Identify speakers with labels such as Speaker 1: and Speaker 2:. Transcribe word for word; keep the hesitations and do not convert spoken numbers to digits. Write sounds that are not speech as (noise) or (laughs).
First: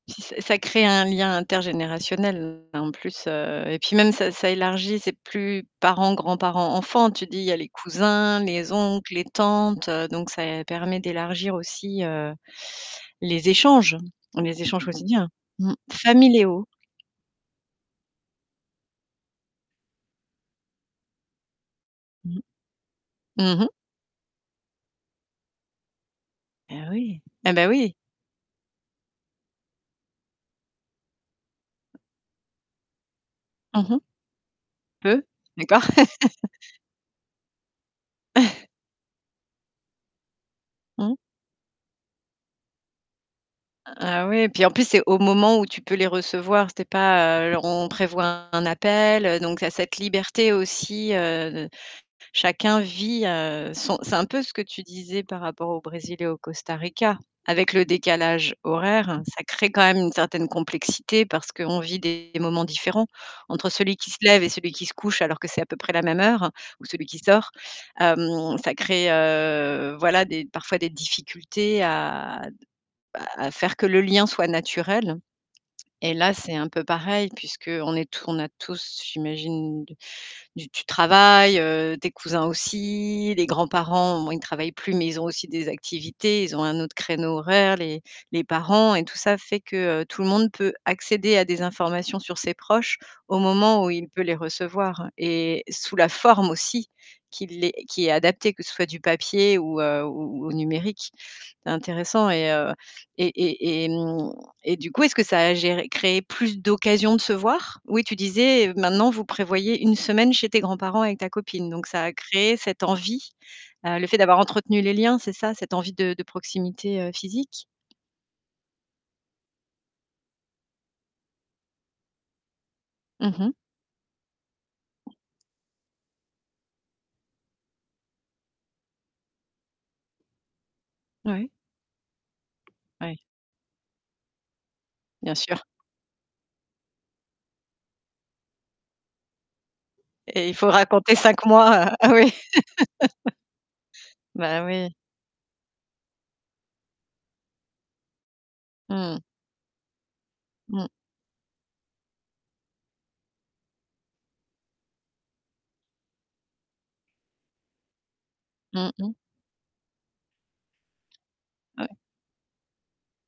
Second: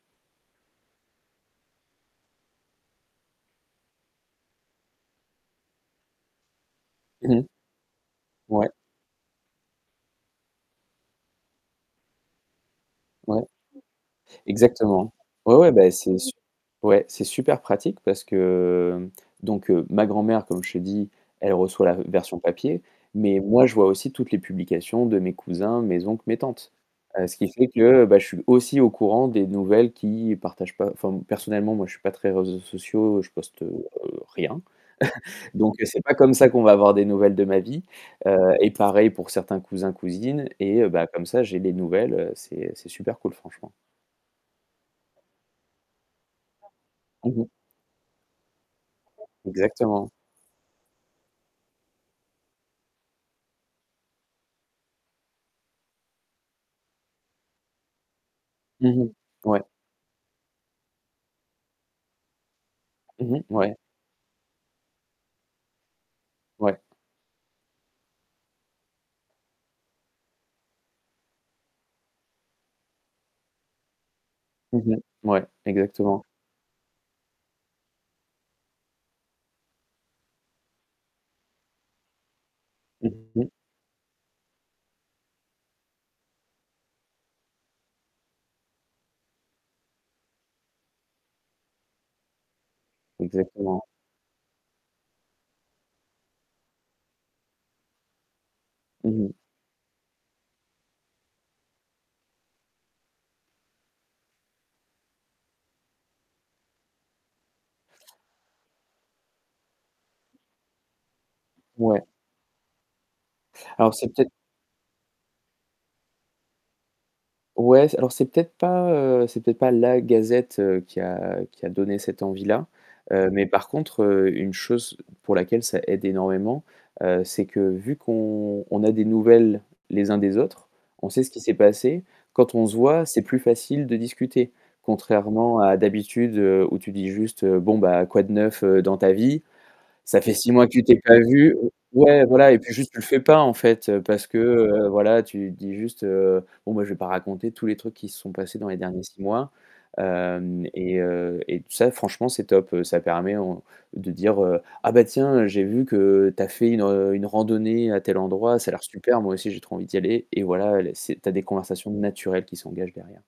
Speaker 1: Si, ça ça crée un lien intergénérationnel en plus, heu et puis même ça ça élargit, c'est plus parents, grands-parents, enfants. Tu te
Speaker 2: Mmh
Speaker 1: dis, il
Speaker 2: mh.
Speaker 1: y a les cousins,
Speaker 2: Ouais.
Speaker 1: les oncles, les tantes, donc ça permet d'élargir aussi, heu,
Speaker 2: Ouais,
Speaker 1: les échanges les échanges
Speaker 2: exactement.
Speaker 1: quotidiens.
Speaker 2: Ouais, ouais,
Speaker 1: Mmh,
Speaker 2: ben c'est su
Speaker 1: familiaux.
Speaker 2: ouais, c'est super pratique parce que donc ma grand-mère, comme je t'ai dit, elle reçoit la version
Speaker 1: Mmh.
Speaker 2: papier, mais
Speaker 1: Mmh
Speaker 2: moi,
Speaker 1: mh.
Speaker 2: je vois aussi toutes les publications de mes cousins, mes oncles, mes tantes.
Speaker 1: Beh oui.
Speaker 2: Heu, ce qui
Speaker 1: Ah
Speaker 2: fait
Speaker 1: ben, oui.
Speaker 2: que, ben, je suis aussi au courant des nouvelles qu'ils partagent pas enfin personnellement, moi je suis pas très réseaux sociaux, je poste, heu,
Speaker 1: Mmh mh.
Speaker 2: heu, rien.
Speaker 1: Peu?
Speaker 2: (chuckles) Donc
Speaker 1: D'accord.
Speaker 2: c'est pas comme
Speaker 1: (laughs)
Speaker 2: ça qu'on va avoir des nouvelles de ma vie, heu
Speaker 1: (laughs)
Speaker 2: et pareil pour certains cousins, cousines et heu, ben
Speaker 1: Mmh.
Speaker 2: comme ça, j'ai des nouvelles. C'est c'est super cool franchement.
Speaker 1: Ah oui et puis en plus, c'est au moment où tu peux les recevoir, c'est
Speaker 2: Mmh
Speaker 1: pas, heu,
Speaker 2: mh.
Speaker 1: alors on prévoit un appel, heu, donc tu as cette
Speaker 2: Exactement.
Speaker 1: liberté aussi, heu heu, chacun vit, heu, son c'est un peu ce que tu disais par rapport au Brésil et au Costa Rica. Avec le décalage
Speaker 2: Mmh mh.
Speaker 1: horaire, ça
Speaker 2: Ouais.
Speaker 1: crée quand même une certaine complexité, parce qu'on vit des moments différents.
Speaker 2: Mmh mh.
Speaker 1: Entre
Speaker 2: Ouais.
Speaker 1: celui qui se lève et celui qui se couche, alors que c'est à peu près la même heure,
Speaker 2: Ouais.
Speaker 1: ou celui qui sort. Hem, ça crée, heu, voilà, des parfois des difficultés à, d à à faire que le lien soit
Speaker 2: Mmh mh.
Speaker 1: naturel
Speaker 2: Ouais,
Speaker 1: et
Speaker 2: exactement.
Speaker 1: là, c'est un peu pareil puisqu'on est t on a tous, j'imagine, d du travail, heu, tes cousins
Speaker 2: Mmh
Speaker 1: aussi, les
Speaker 2: mh.
Speaker 1: grands-parents, au moins, ils travaillent plus, mais ils ont aussi des activités, ils ont un autre créneau horaire, les les parents et tout ça fait que tout le monde peut accéder à des informations sur ses proches au moment
Speaker 2: Exactement.
Speaker 1: où il peut les recevoir et sous la forme aussi, qu'il est qui est adaptée, que ce soit du
Speaker 2: Mmh mh.
Speaker 1: papier ou, heu, ou au ou au numérique. C'est intéressant et heu et et hem et du coup, est-ce que ça a géré créé plus d'occasions de se voir? Oui, tu disais maintenant, vous prévoyez une semaine chez tes grands-parents avec ta copine. Donc
Speaker 2: Ouais.
Speaker 1: ça a créé cette envie?
Speaker 2: Alors
Speaker 1: Heu, le
Speaker 2: c'est
Speaker 1: fait
Speaker 2: peut-être
Speaker 1: d'avoir entretenu les liens, c'est ça? Cette envie de de proximité, heu, physique?
Speaker 2: ouais, c'est alors c'est peut-être pas, heu, c'est peut-être pas la gazette qui a qui a donné cette envie-là, heu,
Speaker 1: Mmh
Speaker 2: mais
Speaker 1: mh.
Speaker 2: par contre, une chose pour laquelle ça aide énormément, heu, c'est que vu qu'on on a des nouvelles, les uns des autres, on sait ce qui
Speaker 1: Oui.
Speaker 2: s'est passé, quand on se voit,
Speaker 1: Oui.
Speaker 2: c'est plus facile de discuter,
Speaker 1: Bien
Speaker 2: contrairement
Speaker 1: sûr.
Speaker 2: à d'habitude où tu dis juste: «Bon ben, quoi de neuf, heu, dans ta vie?» Ça fait
Speaker 1: Et
Speaker 2: six
Speaker 1: il
Speaker 2: mois
Speaker 1: faut
Speaker 2: que tu t'es
Speaker 1: raconter
Speaker 2: pas
Speaker 1: cinq
Speaker 2: vu, heu
Speaker 1: mois, ah
Speaker 2: ouais
Speaker 1: oui.
Speaker 2: voilà et puis juste, tu le fais
Speaker 1: (laughs)
Speaker 2: pas en fait parce que,
Speaker 1: Bah,
Speaker 2: heu,
Speaker 1: oui.
Speaker 2: voilà, tu dis juste, heu: «Bon moi je vais pas raconter tous les trucs qui se sont passés dans les derniers
Speaker 1: Mmh mh.
Speaker 2: six mois», hem
Speaker 1: Mmh.
Speaker 2: et heu et tout ça, franchement c'est top, ça permet, on de dire, heu: «Ah ben tiens, heu, j'ai vu que tu as fait une une randonnée à tel endroit, ça a l'air
Speaker 1: Mmh mh.
Speaker 2: super, moi aussi j'ai trop envie d'y aller» et voilà, les c'est tu as des conversations
Speaker 1: Ouais.
Speaker 2: naturelles qui s'engagent derrière.